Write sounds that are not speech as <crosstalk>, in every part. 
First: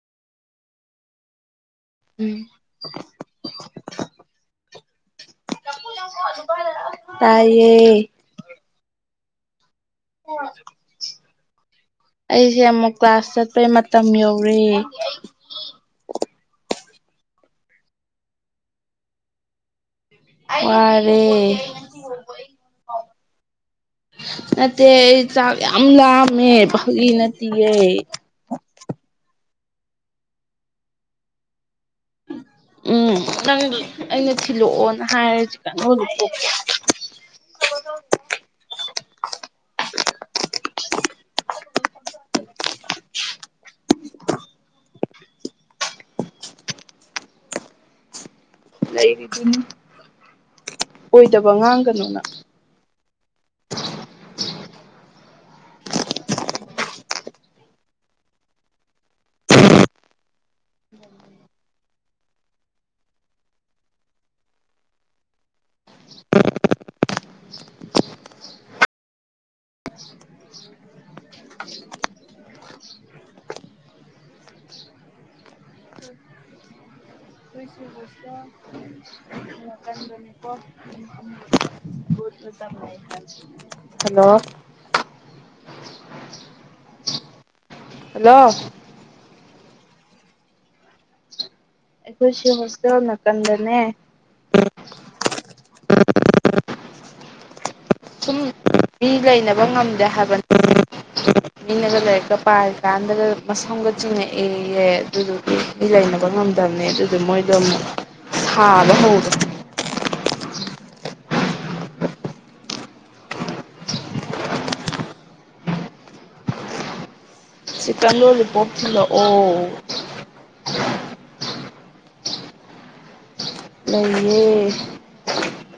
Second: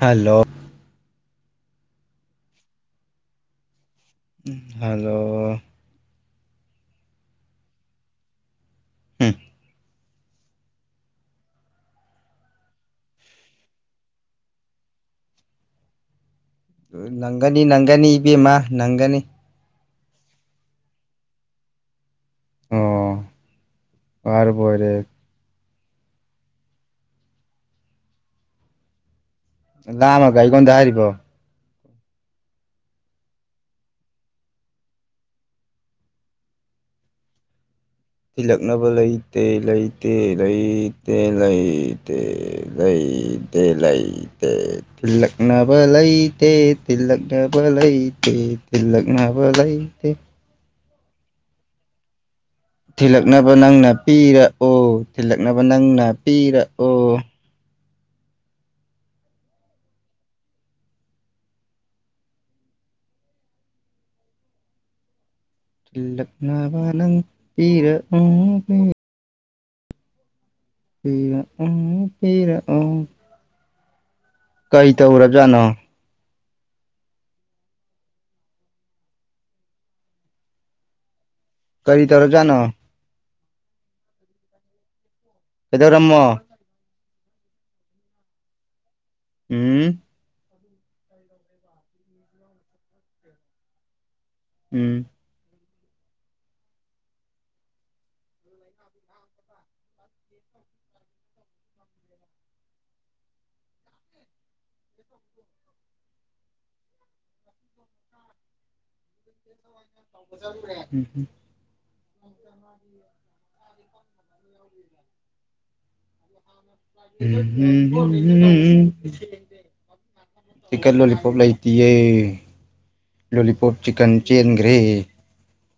hello um hello ꯇꯥꯏꯌꯦ ꯍꯝ <unintelligible> ꯑꯩꯁꯦ ꯑꯃꯨꯛ ꯀ꯭ꯂꯥꯁ ꯆꯠꯄꯩ ꯃꯇꯝ ꯌꯧꯔꯦ ꯅꯪꯒꯅꯤ ꯅꯪꯒꯅꯤ ꯏꯕꯦꯝꯃ ꯅꯪꯒꯅꯤ ꯋꯥꯔꯦ ꯑꯣ ꯋꯥꯔꯕꯨ ꯅꯠꯇꯦ ꯑꯣꯏꯔꯦ ꯑꯩ ꯆꯥꯛ ꯌꯥꯝ ꯂꯥꯝꯃꯦ ꯐꯥꯒꯤ ꯅꯠꯇꯤꯌꯦ ꯂꯥꯝꯃꯒ ꯑꯩꯉꯣꯟꯗ ꯍꯥꯏꯔꯤꯕꯣ ꯎꯝ ꯅꯪ ꯑꯩꯅ ꯊꯤꯜꯂꯛꯑꯣꯅ ꯍꯥꯏꯔꯁꯤ ꯀꯩꯅꯣꯗꯣꯛ ꯊꯤꯜꯂꯛꯅꯕ ꯂꯩꯇꯦ ꯂꯩꯇꯦ ꯂꯩꯇꯦ ꯂꯩꯇꯦ ꯂꯩ ꯇꯦ ꯂꯩ ꯇꯦ ꯂꯛꯅꯕ ꯂꯩꯩ ꯇꯦ ꯊꯤꯂꯛꯅꯕ ꯂꯩꯇꯦ ꯊꯤꯜꯂꯛꯅꯕ ꯂꯩꯔꯤꯗꯨꯅꯤ ꯂꯩꯇꯦ ꯑꯣꯏꯗꯕ ꯉꯥꯡꯒꯅꯣꯅ ꯊꯤꯜꯂꯛꯅꯕ ꯅꯪꯅ ꯄꯤꯔꯛꯑꯣ ꯊꯤꯜꯂꯛꯅꯕ ꯅꯪꯅ ꯄꯤꯔꯛꯑꯣ ꯊꯤꯜꯂꯛꯅꯕ ꯅꯪ ꯄꯤꯔꯛ ꯎ ꯄꯤꯔꯛ ꯄꯤꯔꯛꯎ ꯄꯤꯔꯛꯎ ꯀꯩ ꯇꯧꯔꯖꯅꯣ <unintelligible> ꯀꯩ ꯇꯧꯔ ꯖꯅꯣ ꯍꯜꯂꯣ ꯀꯩꯗꯧꯔꯝꯃꯣ ꯍꯜꯂꯣ ꯎꯝ <inaudible> ꯑꯈꯣꯏꯁꯤ ꯍꯣꯁꯇꯦꯜ ꯃꯇꯝꯗꯅꯦ ꯎꯝ ꯁꯨꯝ ꯃꯤ ꯂꯩꯅꯕ ꯉꯝꯗꯦ ꯍꯥꯏꯕꯅꯤ ꯃꯤꯅꯒ ꯂꯥꯏꯔꯤꯛꯀ ꯄꯥꯔꯤ ꯀꯥꯟꯗꯒ ꯃꯁꯝꯒ ꯆꯤꯡꯉꯛꯑꯦꯌꯦ ꯑꯗꯨꯗꯨ ꯂꯩꯅꯕ ꯉꯝꯗꯝꯅꯦ ꯑꯗꯨꯗꯨ ꯃꯣꯏꯗꯣ ꯑꯃꯨꯛ ꯁꯥꯕ ꯍꯧꯔꯦ <unintelligible> ꯎꯝ ꯃꯥꯒꯤ <inaudible> ꯎꯝ ꯍꯝ ꯆꯤꯛꯀꯟ ꯂꯣꯂꯤꯄꯣꯞ ꯎꯝ ꯊꯤꯜꯂꯛꯑꯣ ꯎꯝ ꯆꯤꯀꯟ ꯂꯣꯂꯤꯄꯣꯞ ꯂꯩꯇꯤꯌꯦ ꯂꯣꯂꯤ ꯄꯣꯞ ꯆꯤꯀꯟ ꯂꯩꯌꯦ ꯆꯦꯟꯒ꯭ꯔꯦ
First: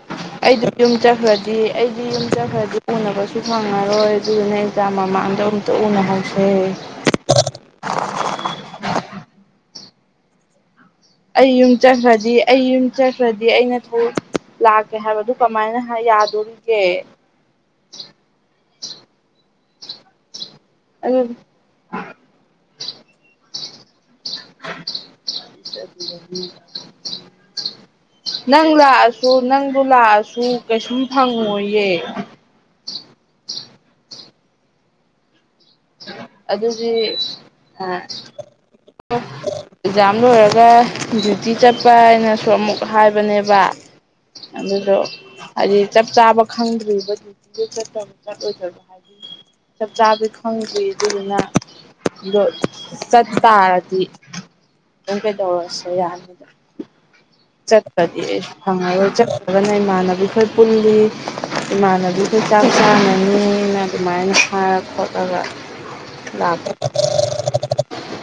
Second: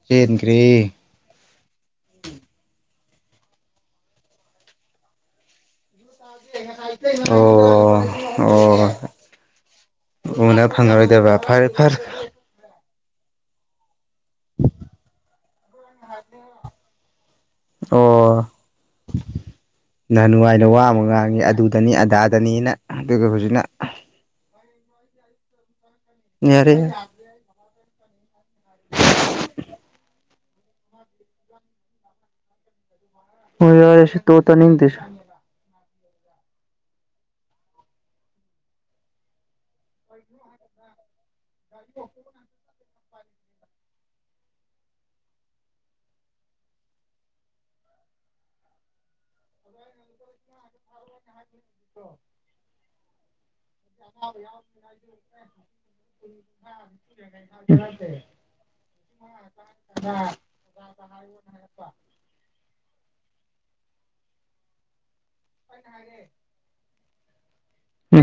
ꯆꯦꯟꯒ꯭ꯔꯦ ꯑꯩꯗꯣ ꯌꯨꯝ ꯆꯠꯈ꯭ꯔꯗꯤ ꯑꯩꯗꯤ ꯌꯨꯝ ꯆꯠꯈ꯭ꯔꯗꯤ ꯁꯣꯟꯅꯕꯁꯨ ꯐꯪꯉꯔꯣꯏ ꯑꯗꯨꯗꯨꯅ ꯑꯦꯛꯖꯥꯝ ꯃꯃꯥꯡꯗ ꯑꯃ ꯇ ꯎꯅꯍꯁꯦ ꯑꯣ ꯑꯣ ꯎꯅ ꯐꯪꯉꯔꯣꯏꯗꯕ ꯑꯩ ꯐꯔꯦ ꯌꯨꯝ ꯐꯔꯦ ꯆꯟꯈ꯭ꯔꯗꯤ ꯑꯩ ꯌꯨꯝ ꯆꯠꯈ꯭ꯔꯗꯤ ꯑꯩꯅ ꯊ ꯂꯥꯛꯀꯦ ꯍꯥꯏꯕꯗꯨ ꯀꯃꯥꯏꯅ ꯌꯥꯗꯣꯔꯤꯒꯦ ꯑꯣ ꯅ ꯅꯨꯡꯉꯥꯏꯅ ꯋꯥ ꯑꯗꯨ ꯉꯥꯡꯉꯤ ꯑꯗꯨꯗꯅꯤ ꯑꯗꯥꯗꯅꯤꯅ ꯑꯗꯨꯒ ꯍꯧꯖꯤꯛꯅ ꯌꯥꯔꯦ ꯌꯥꯔꯦ <inaudible> ꯅꯪ ꯂꯥꯛꯑꯁꯨ ꯅꯪꯕꯨ ꯂꯥꯛꯑꯁꯨ ꯀꯩꯁꯨ ꯐꯪꯉꯣꯏꯌꯦ ꯍꯣꯏ ꯌꯥꯔꯦꯁꯦ ꯇꯣ ꯇꯅꯤꯗꯁ ꯑꯗꯨꯗꯤ ꯑꯦꯛꯖꯥꯝ ꯂꯣꯏꯔꯒ ꯗ꯭ꯌꯨꯇꯤ ꯆꯠꯄ ꯍꯥꯏꯅꯁꯨ ꯑꯃꯨꯛ ꯍꯥꯏꯕꯅꯦꯕ ꯑꯗꯨꯗꯣ ꯍꯥꯏꯗꯤ ꯆꯞ ꯆꯥꯕ ꯈꯪꯗ꯭ꯔꯤꯕꯔꯤꯕꯂ ꯆꯞ ꯆꯥꯕꯤ ꯈꯪꯈꯤꯅ ꯁꯠꯇꯥ ꯑꯗꯨꯝ ꯀꯩꯗꯧꯔꯁꯦ ꯌꯥꯅꯤꯗ ꯆꯠꯄꯗꯤ ꯐꯪꯉꯔꯣꯏ ꯆꯠꯇꯂ꯭ꯔꯒꯅ ꯏꯃꯥꯟꯅꯕꯤꯈꯣꯏ ꯄꯨꯜꯂꯤ ꯏꯃꯥꯟꯅꯕꯤ ꯍ ꯆꯥꯛ ꯆꯥꯅꯅꯤꯅ ꯑꯗꯨꯃꯥꯏꯅ ꯍꯥꯏꯔ ꯈꯣꯠꯂꯒ ꯂꯥꯛꯄ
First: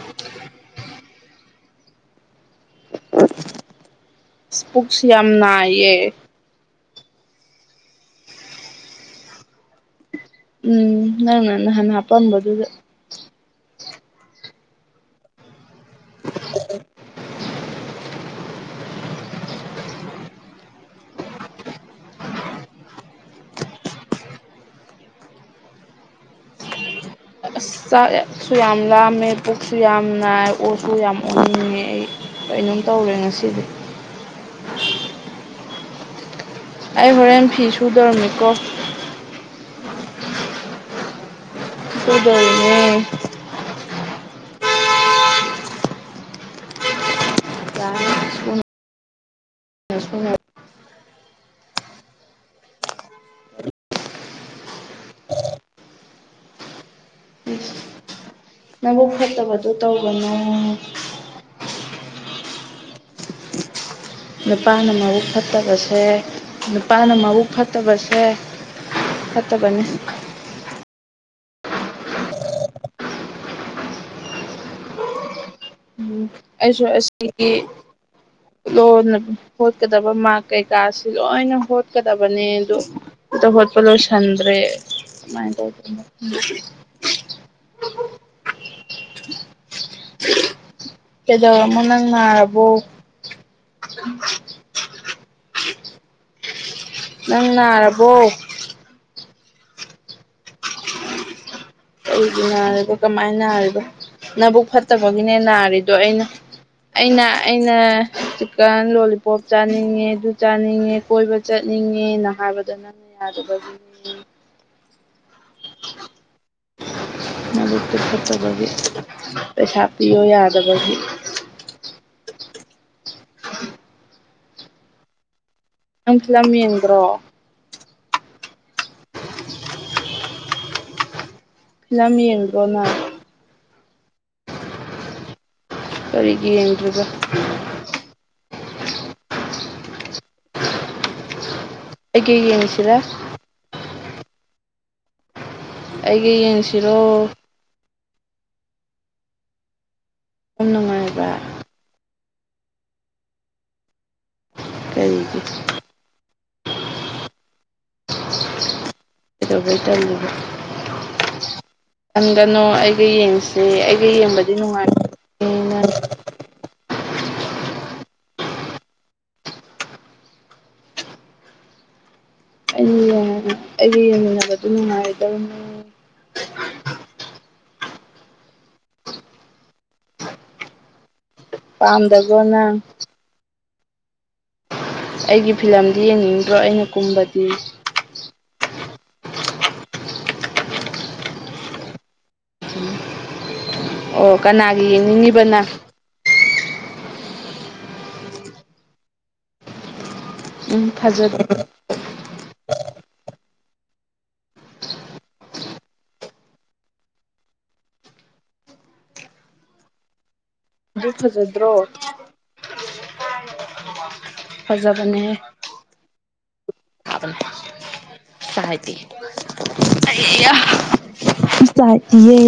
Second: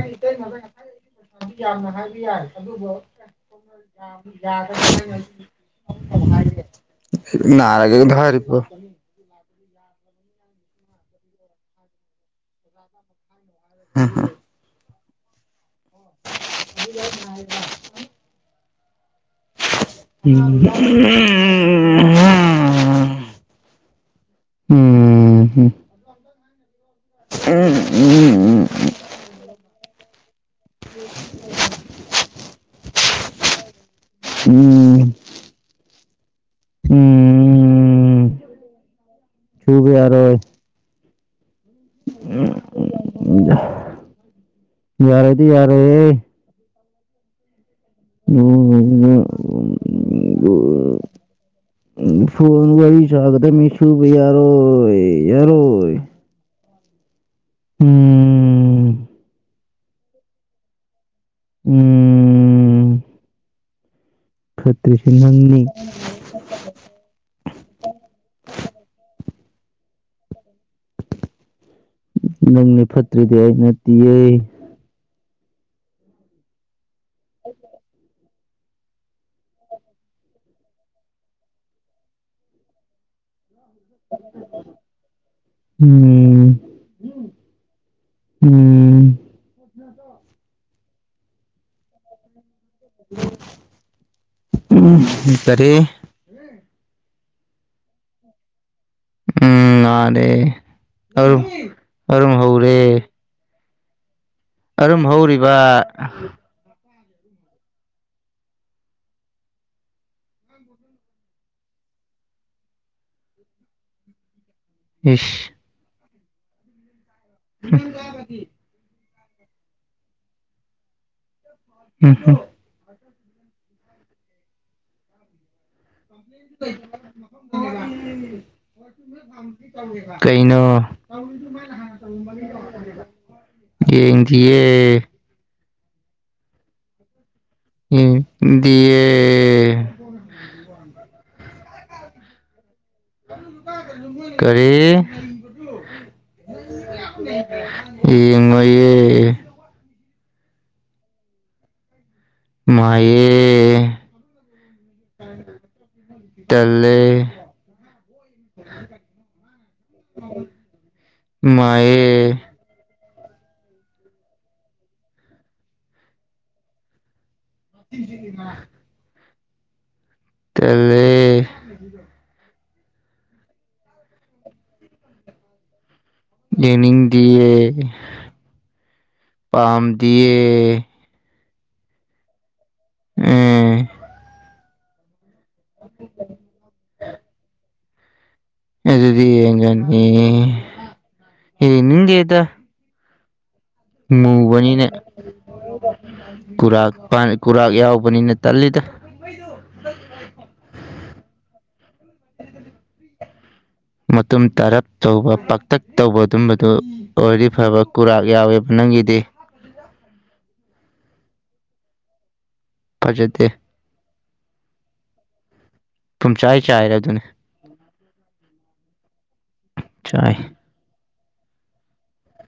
ꯑꯩꯇꯩ ꯉ ꯉ ꯄꯥꯗꯤ ꯌꯥꯝꯅ ꯍꯥꯏꯕ ꯌꯥꯏ ꯑꯗꯨꯕꯨ ꯑꯁ ꯌꯥꯗꯦ ꯄꯨꯛꯁꯤ ꯌꯥꯝ ꯅꯥꯏꯌꯦ ꯅꯔꯒ ꯊꯔꯤꯔꯤꯕꯣ ꯎꯝ ꯅꯪꯅ ꯅꯍꯥꯟ ꯍꯥꯄꯝꯕꯗꯨꯗ ꯍ ꯍ ꯍꯂ ꯎ ꯎꯝꯝ ꯁꯌꯥꯝꯂꯥ ꯑꯃ ꯑꯣꯛꯁꯨ ꯌꯥꯝ ꯅꯥꯏ ꯑꯣꯁꯨ ꯌꯥꯝ ꯑꯣꯅꯤꯡꯉꯦ ꯑꯩ ꯀꯩꯅꯣꯝ ꯇꯧꯔꯦ ꯉꯁꯤꯗꯤ ꯎꯝ ꯑꯩ ꯍꯣꯔꯦꯟ ꯐꯤ ꯁꯨꯗꯧꯔꯝꯃꯤꯀꯣ ꯈꯕꯤ ꯌꯥꯔꯣꯏ ꯗꯏꯅꯦ ꯖ ꯌꯥꯔꯦꯗꯤ ꯌꯥꯔꯦ ꯁꯨꯅ ꯑꯣ <inaudible> ꯑꯗꯨ ꯎ ꯐꯣꯟ ꯋꯥꯔꯤ ꯁꯥꯒꯗꯕꯃꯤ ꯁꯨꯕ ꯌꯥꯔꯣꯏ ꯌꯥꯔꯣꯏ ꯎꯝ ꯅꯕꯨ ꯐꯠꯇꯕꯗꯨ ꯇꯧꯕꯅꯣ ꯎꯝ ꯅꯨꯄꯥꯅ ꯐꯠꯇ꯭ꯔꯤꯁꯤ ꯃꯔꯨꯨꯞ ꯅꯪꯅꯤ ꯐꯠꯇꯕꯁꯦ ꯅꯨꯄꯥꯅ ꯃꯕꯨ ꯐꯠꯇꯕꯁꯦ ꯐꯠꯇꯕꯅꯤ ꯅꯪꯅꯦ ꯐꯠꯇ꯭ꯔꯤꯗꯤ ꯑꯩꯅꯠꯇꯤꯌꯦ ꯎꯝ ꯑꯩꯁꯨ ꯑꯁꯤ ꯂꯣꯟ ꯍꯣꯠꯀꯗꯕ ꯃꯥꯔ ꯀꯩꯀꯥꯁꯤ ꯂꯣꯏꯅ ꯍꯣꯠꯀꯗꯕꯅꯦ ꯑꯗꯣ ꯇꯒꯣꯄꯂꯣ ꯆꯟ꯭ꯔꯦꯃꯥꯏ ꯇ ꯎꯝ ꯎꯝ ꯀꯩꯗꯧ ꯑꯃ ꯅꯪꯔꯔꯕꯣ ꯇꯔꯦ ꯅꯪ ꯅꯥꯔꯕꯣ ꯎꯝ ꯑꯗꯦꯔ ꯑꯩꯒꯤ ꯅꯥꯔꯗꯣ ꯀꯃꯥꯏꯅ ꯅꯥꯔꯤꯗꯣ ꯅꯕꯨꯛ ꯑꯔꯨꯝ ꯐꯠꯇꯕꯒꯤꯅꯦ ꯍꯧꯔꯤꯕ ꯅꯥꯔꯤꯗꯣ ꯑꯩꯅ ꯑꯩꯅ ꯑꯩꯅ ꯆꯤꯛꯀꯟ ꯂꯣꯂꯤꯄꯣꯞ ꯆꯥꯅꯤꯡꯉꯦ ꯑꯗꯨ ꯆꯥꯅꯤꯡꯉꯦ ꯀꯣꯏꯕ ꯆꯠꯅꯤꯡꯉꯦꯅ ꯍꯥꯏꯕꯗ ꯅꯪꯅ ꯌꯥꯗꯕꯒꯤ ꯏꯁ ꯃꯗꯨꯛꯇꯨ ꯐꯠꯇꯕꯒꯤ ꯄꯩꯁꯥ ꯄꯤꯌꯣ ꯌꯥꯗꯕꯒꯤ ꯎꯝ ꯍꯝ ꯅꯪ ꯤꯂꯝ ꯌꯦꯦꯟꯗ꯭ꯔꯣ ꯀꯩꯅꯣ ꯂꯝ ꯌꯦꯡꯕꯣꯅ ꯌꯦꯡꯒꯤꯦ ꯀꯔꯤꯒꯤ ꯌꯦꯡꯗ꯭ꯔꯤꯕ ꯎ ꯗꯌꯦ <inaudible> ꯑꯩꯒꯤꯩ ꯌꯦꯡꯉꯤꯁꯤꯔ ꯀꯔꯤ ꯑꯩꯒꯤ ꯌꯦꯡꯁꯤꯔꯣ ꯌꯦꯉꯣꯏꯦ ꯌꯥꯝ ꯅꯨꯡꯉꯥꯏꯕ ꯃꯥꯌꯦ ꯀꯔꯤꯗꯤ ꯇꯂꯦ ꯀꯩꯗꯧꯕꯩ ꯇꯜꯂꯤꯕ ꯃꯥꯌꯦ ꯀꯩꯅꯣ ꯑꯩꯒ ꯌꯦꯡꯁꯤꯦ ꯑꯩꯒ ꯌꯦꯡꯕꯗꯤ ꯅꯨꯡꯉꯥꯏ <inaudible> ꯇꯂ ꯑꯩꯅ ꯑꯩꯒ ꯌꯦꯡꯃꯤꯟꯅꯕꯗꯨ ꯅꯨꯡꯉꯥꯏꯗꯕꯅꯤ ꯌꯦꯡꯅꯤꯡꯗꯤꯌꯦ ꯄꯥꯝꯗꯤꯌꯦ ꯄꯥꯝꯗꯒꯣꯅ ꯑꯦ ꯑꯩꯒꯤ ꯐꯤꯂꯝꯗꯤ ꯌꯦꯡꯅꯤꯡꯗ꯭ꯔꯣ ꯑꯩꯅ ꯀꯨꯝꯕꯗꯤ ꯑꯗꯨꯗꯤ ꯌꯦꯖꯅꯤ ꯅꯤꯡꯦ ꯑꯗ <inaudible> ꯃꯨꯕꯅꯤꯅ ꯀꯅꯥꯒꯤ ꯌꯦꯡꯅꯤꯡꯉꯤꯕ ꯅꯪ ꯀꯨꯔꯥꯛ ꯀꯨꯔꯥꯛ ꯌꯥꯎꯕꯅꯤꯅ ꯇꯜꯂꯤꯗ ꯣꯏꯗꯨ ꯎꯝ ꯐꯖ ꯇ ꯃꯇꯨꯝ ꯇꯥꯔꯞ ꯇꯧꯕ ꯄꯥꯛꯇꯛ ꯇꯧꯕ ꯑꯗꯨꯝꯕꯗꯨ ꯑꯣꯏꯗꯤ ꯐꯕ ꯀꯨꯔꯥꯛ ꯌꯥꯎꯋꯦꯕ ꯅꯪꯒꯤꯗꯤ ꯑꯗꯨ ꯐꯖꯗ꯭ꯔꯣ ꯐꯖꯗꯦ ꯑꯗꯨ ꯐꯖꯕꯅꯦ ꯄꯨꯝꯆꯥꯏ ꯆꯥꯏꯔꯦ ꯑꯗꯨꯅꯤ ꯁꯥꯥꯏ ꯆꯥꯏ ꯆꯇꯦ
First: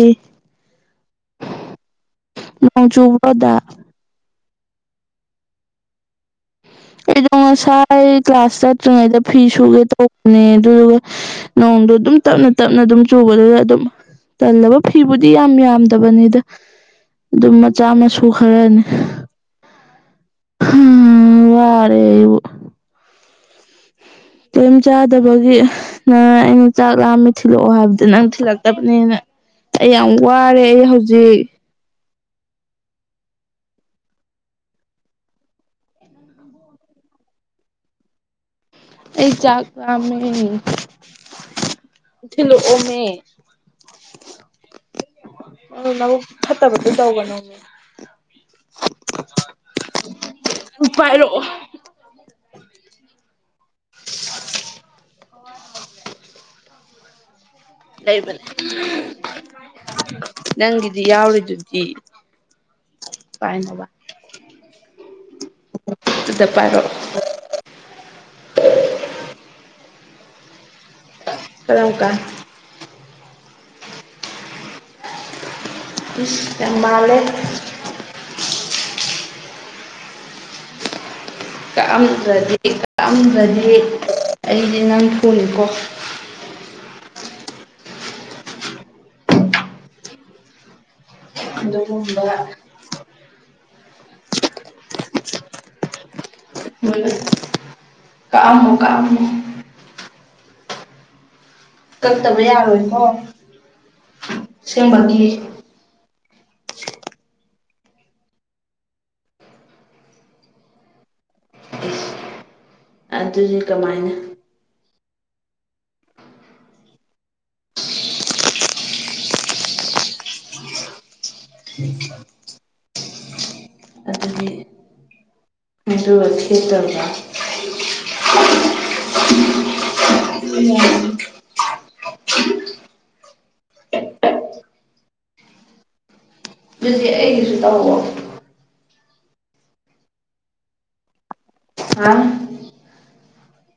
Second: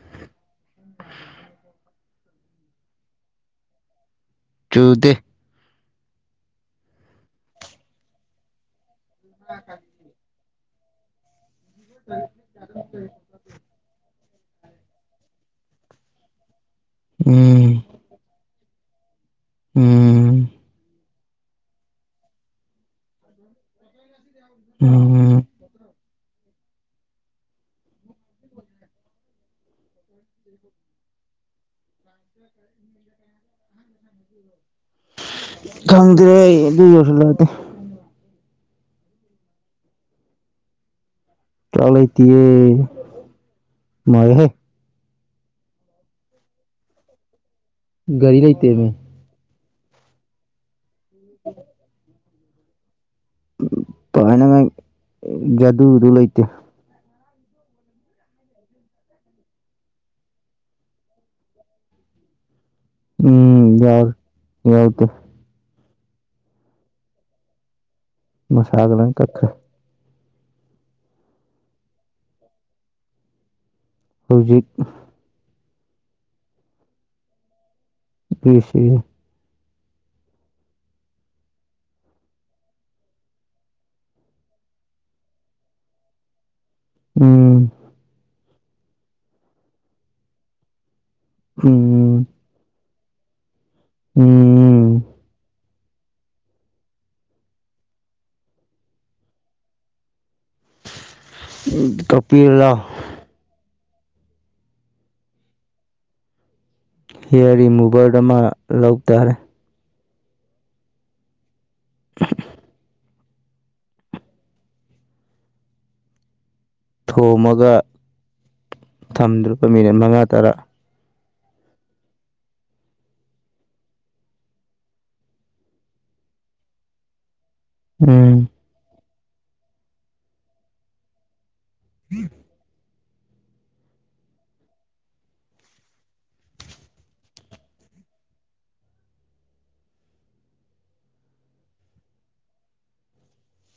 ꯅꯣꯡ ꯆꯨꯕꯗ ꯆꯨꯊꯦ ꯑꯩꯗꯣ ꯉꯁꯥꯏ ꯀ꯭ꯂꯥꯁ ꯆꯠꯇ꯭ꯔꯤꯉꯩꯗ ꯐꯤ ꯁꯨꯒꯦ ꯇꯧꯕꯅꯦ ꯑꯗꯨꯗꯨꯒ ꯅꯣꯡꯗꯣ ꯑꯗꯨꯝ ꯇꯞꯅ ꯇꯞꯅ ꯑꯗꯨꯝ ꯆꯨꯕꯗꯨꯗ ꯑꯗꯨꯝ ꯇꯜꯂꯕ ꯐꯤꯕꯨꯗꯤ ꯌꯥꯝ ꯌꯥꯝꯗꯕꯅꯤꯗ ꯑꯗꯨꯝ ꯎꯝ ꯃꯆꯥ ꯃꯁꯨ ꯈꯔꯅꯤ ꯎꯝ ꯎꯝ ꯋꯥꯔꯦ ꯏ ꯑꯗꯨ ꯀꯦꯝ ꯆꯥꯗꯕꯒꯤ ꯅꯪ ꯑꯩꯅ ꯆꯥꯛ ꯂꯥꯝꯃꯤ ꯊꯤꯜꯂꯛꯑꯣ ꯍꯥꯏꯕꯗꯤ ꯅꯪ ꯊꯤꯜꯂꯛꯇꯕꯅꯦꯅ ꯑꯩ ꯌꯥꯝ ꯋꯥꯔꯦ ꯑꯩ ꯍꯧꯖꯤꯛ <inaudible> ꯈꯪꯗ꯭ꯔꯦ ꯑꯩ ꯑꯗꯨ ꯌꯧꯁꯨꯜꯂꯗꯦ ꯑꯩ ꯆꯥꯛꯒꯝ ꯇꯂ ꯇꯌꯦ ꯃꯣꯏ ꯍꯦ ꯑꯣꯅꯕꯨ ꯐꯠꯇ ꯈꯠꯇ ꯇꯧꯒꯅ ꯒꯥꯔꯤ ꯂꯩꯇ ꯃ ꯎꯄꯔꯣ ꯄꯅ ꯃ ꯗꯨꯗ ꯂꯩꯇꯦ ꯂꯩꯕꯅꯦ ꯅꯪꯒꯤꯗꯤ ꯌꯥꯎꯔꯤꯗꯨꯗꯤ ꯎꯝ ꯄꯥꯏꯅꯕꯗ ꯌꯥꯎꯔꯦ ꯌꯥꯎꯗꯦ ꯄꯥꯏꯔꯣ ꯃꯁꯥꯒ ꯂꯪ ꯀꯈ ꯀꯔ ꯀ ꯍꯧꯖꯤꯛ ꯃꯥ ꯂꯩꯦ ꯁꯤ ꯀꯛꯑꯝꯗ꯭ꯔꯗꯤ ꯀꯛꯑꯝꯗ꯭ꯔꯗꯤ ꯑꯩꯗꯤ ꯅꯪ ꯊꯣꯡꯉꯀꯣ ꯎꯝ ꯑꯗꯨꯒꯨꯝꯕ ꯎꯝꯝ ꯣ ꯀꯥꯝ ꯀꯥꯝ ꯀꯛꯇꯕ ꯀꯛꯄꯤꯔꯂꯥꯎ ꯌꯥꯔꯣꯏꯀꯣ ꯁꯦꯝꯕꯒꯤ ꯍꯤꯌꯔ ꯔꯤꯃꯨꯚꯔ ꯑꯃ ꯂꯧꯇꯥꯔꯦ ꯑꯗꯨꯗꯤ ꯀꯃꯥꯏꯅ ꯊꯣꯝꯃꯒ ꯊꯝꯗ꯭ꯔꯨꯄ ꯃꯤꯅꯤꯠ ꯃꯉꯥ ꯇꯔꯥ ꯊ ꯑꯗꯨꯗꯤ ꯑꯗꯨꯒ ꯈꯦꯠꯇꯕ ꯎꯝ ꯎ ꯎꯝ ꯑꯗꯨꯗꯤ ꯑꯩꯒꯤꯁꯨ ꯇꯧꯔꯛꯑꯣ ꯑ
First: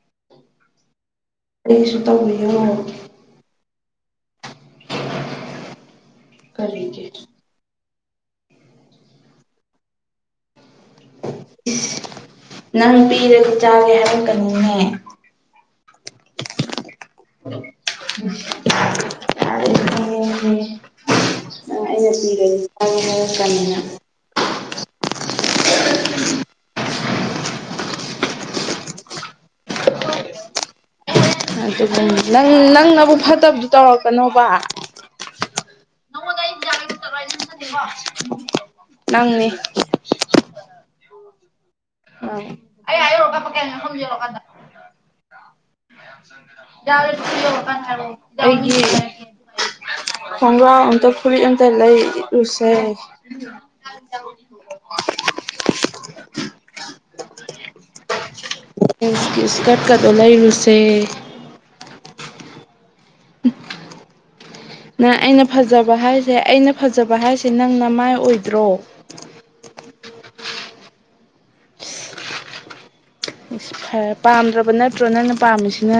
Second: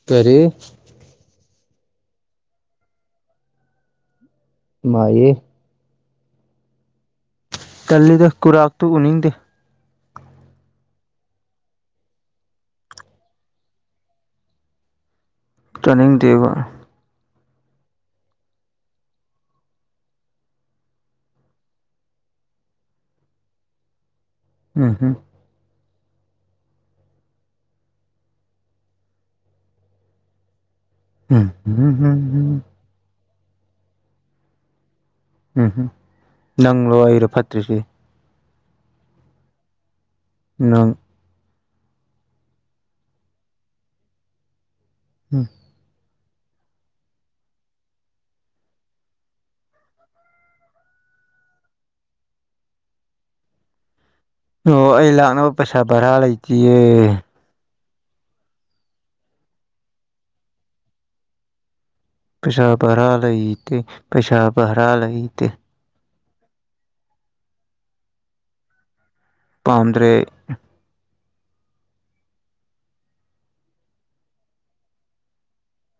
ꯀꯔꯤ ꯀꯔꯤꯁꯨ ꯇꯧꯕꯤꯌꯣ ꯃꯥꯑꯌꯦ ꯈꯔꯤꯒꯦ ꯇꯂꯜꯂꯤꯗ ꯈꯨꯔꯥꯛꯇꯨ ꯎꯅꯤꯡꯦ ꯅꯪ ꯄꯤꯔꯗꯤ ꯆꯥꯒꯦ ꯍꯥꯏꯔꯛꯀꯅꯤꯅꯦ ꯇꯔꯅꯤꯡ ꯇꯦꯕꯜ ꯎꯝ ꯑꯩꯅ ꯄꯤꯔꯁꯤꯀꯅꯤꯅ ꯎꯝ ꯍꯝ ꯎꯝ ꯑꯗꯨ ꯅꯪ ꯎꯝ ꯅꯪꯅꯕꯨ ꯐꯠꯇꯕꯗꯨ ꯇꯧꯔꯛꯀꯅꯣꯕ ꯎꯝꯝ ꯅꯪꯂꯣ ꯑꯩꯔꯣ ꯐꯠꯇ꯭ꯔꯤꯁꯤ ꯅꯪꯅꯤ ꯅꯪ ꯑꯩ ꯑ ꯔꯣꯀ ꯄꯀꯖꯦꯔꯣꯀꯥꯗ ꯎꯝ ꯌꯥꯔ‌ꯣꯏ ꯁꯤ ꯇꯧꯔꯀꯟꯗ ꯍꯥꯏꯔꯛꯑ‌ꯣ ꯑꯩꯒꯤ ꯈꯣꯡꯒ꯭ꯔꯥꯎ ꯑꯃꯇ ꯐꯨꯔꯤꯠ ꯑꯃꯇ ꯂꯩꯔꯨꯁꯦ ꯑꯣ ꯑꯩ ꯂꯥꯛꯅꯕ ꯄꯩꯁꯥ ꯚꯔꯥ ꯂꯩꯇꯌꯦ <unintelligible> ꯏꯁꯀꯥꯠ ꯀꯗꯨ ꯂꯩꯔꯨꯁꯦ ꯄꯩꯁꯥ ꯕꯔꯥ ꯂꯩꯇ ꯄꯩꯁꯥ ꯕꯔꯥ ꯅꯪ ꯑꯩꯅ ꯂꯩꯇ ꯐꯖꯕ ꯍꯥꯏꯁꯦ ꯑꯩꯅ ꯐꯖꯕ ꯍꯥꯏꯁꯦ ꯅꯪꯅ ꯃꯥꯏ ꯑꯣꯏꯗ꯭ꯔꯣ ꯄꯥꯝꯗ꯭ꯔꯦ ꯐ꯭ꯔ‌ꯦ ꯄꯥꯝꯗ꯭ꯔꯕ ꯅꯠꯇ꯭ꯔꯣ ꯅꯪꯅ ꯄꯥꯝꯃꯤꯁꯤꯅ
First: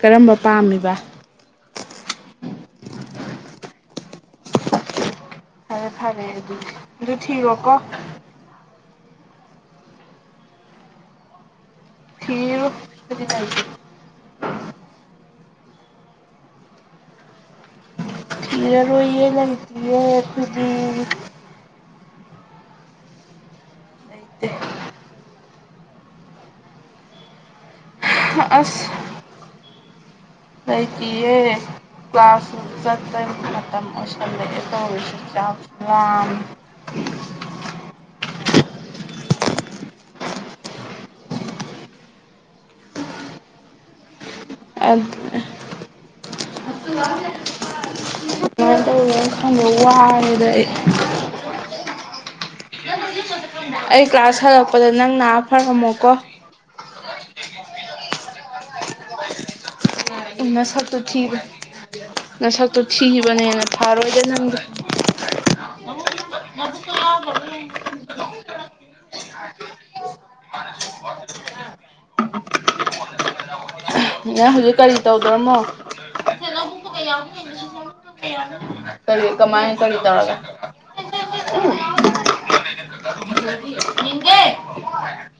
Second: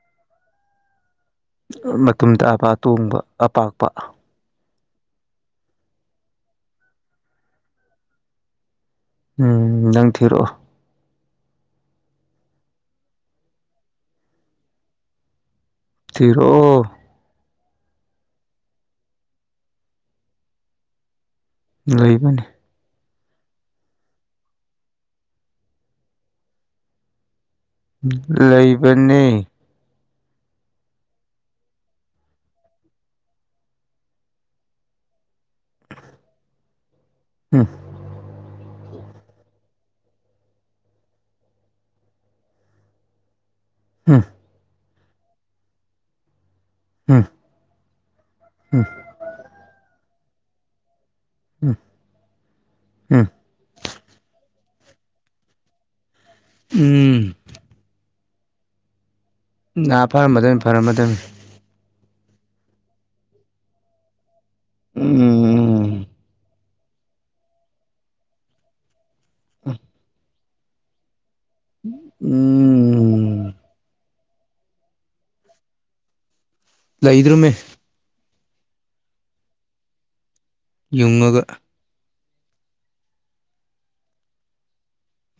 ꯀꯔꯝꯕ ꯄꯥꯝꯃꯤꯕ ꯃꯇꯨꯝ ꯇꯥꯕ ꯑꯇꯣꯡꯕ ꯑꯄꯥꯛꯄ ꯐꯔꯦ ꯐꯔꯦ ꯑꯗꯨꯗꯤ ꯑꯗꯨ ꯊꯔꯣꯀꯣ ꯎꯝ ꯅꯪ ꯊꯤꯔꯛꯑꯣ ꯊꯤꯔꯨ ꯑꯩꯈꯧꯏꯗꯤ ꯂꯩꯇ‌ꯦ ꯊꯤꯔꯣ ꯊꯤꯔꯔ‌ꯣꯏꯌ‍ꯦ ꯂꯩꯇꯤꯌ‌ꯦ ꯑꯩꯈꯧꯏꯗꯤ ꯂꯩꯕꯅꯤ ꯂꯩꯇ‌ꯦ ꯂꯩꯕꯅꯤ ꯂꯩꯇꯤꯌ‌ꯦ ꯀ꯭ꯂꯥꯁꯁꯨ ꯆꯠꯄꯒꯤ ꯃꯇꯝ ꯑꯣꯏꯁꯜꯂꯛꯑꯦ ꯇꯧꯔꯤꯁꯨ ꯆꯥꯛꯁꯨ ꯂꯥꯝꯃ‌ꯦ ꯎꯝ ꯎꯝ ꯎꯝ ꯎꯝ <unintelligible> ꯈꯪꯗ‌ꯦ ꯋꯥꯔ‌ꯦꯗ ꯑꯩ ꯎꯝ ꯎꯝ ꯑꯩ ꯀ꯭ꯂꯥꯁ ꯍꯜꯂꯛꯄꯗ ꯅꯪ ꯅꯥ ꯐꯔꯝꯃꯣꯀꯣ ꯎꯝ ꯅꯥ ꯎꯝ ꯐꯔꯝꯃꯗꯕꯅꯤ ꯅꯁꯛꯇꯨ ꯐꯔꯝꯃꯗꯕꯅꯤ ꯊꯤꯕ ꯅꯁꯛꯇꯨ ꯊꯤꯕꯅꯤꯅ ꯐꯥꯔꯣꯏꯗ ꯅꯪꯗꯤ ꯎꯝꯝ <unintelligible> <unintelligible> ꯎꯝ ꯅꯪ ꯍꯧꯖꯤꯛ ꯀꯔꯤ ꯇꯧꯗ꯭ꯔꯃꯣ ꯂꯩꯗ꯭ꯔꯨꯃꯦ ꯀꯔꯤ ꯀꯃꯥꯏ ꯀꯔꯤ ꯇꯧꯔꯒ ꯌꯨꯡꯉꯒ <unintelligible>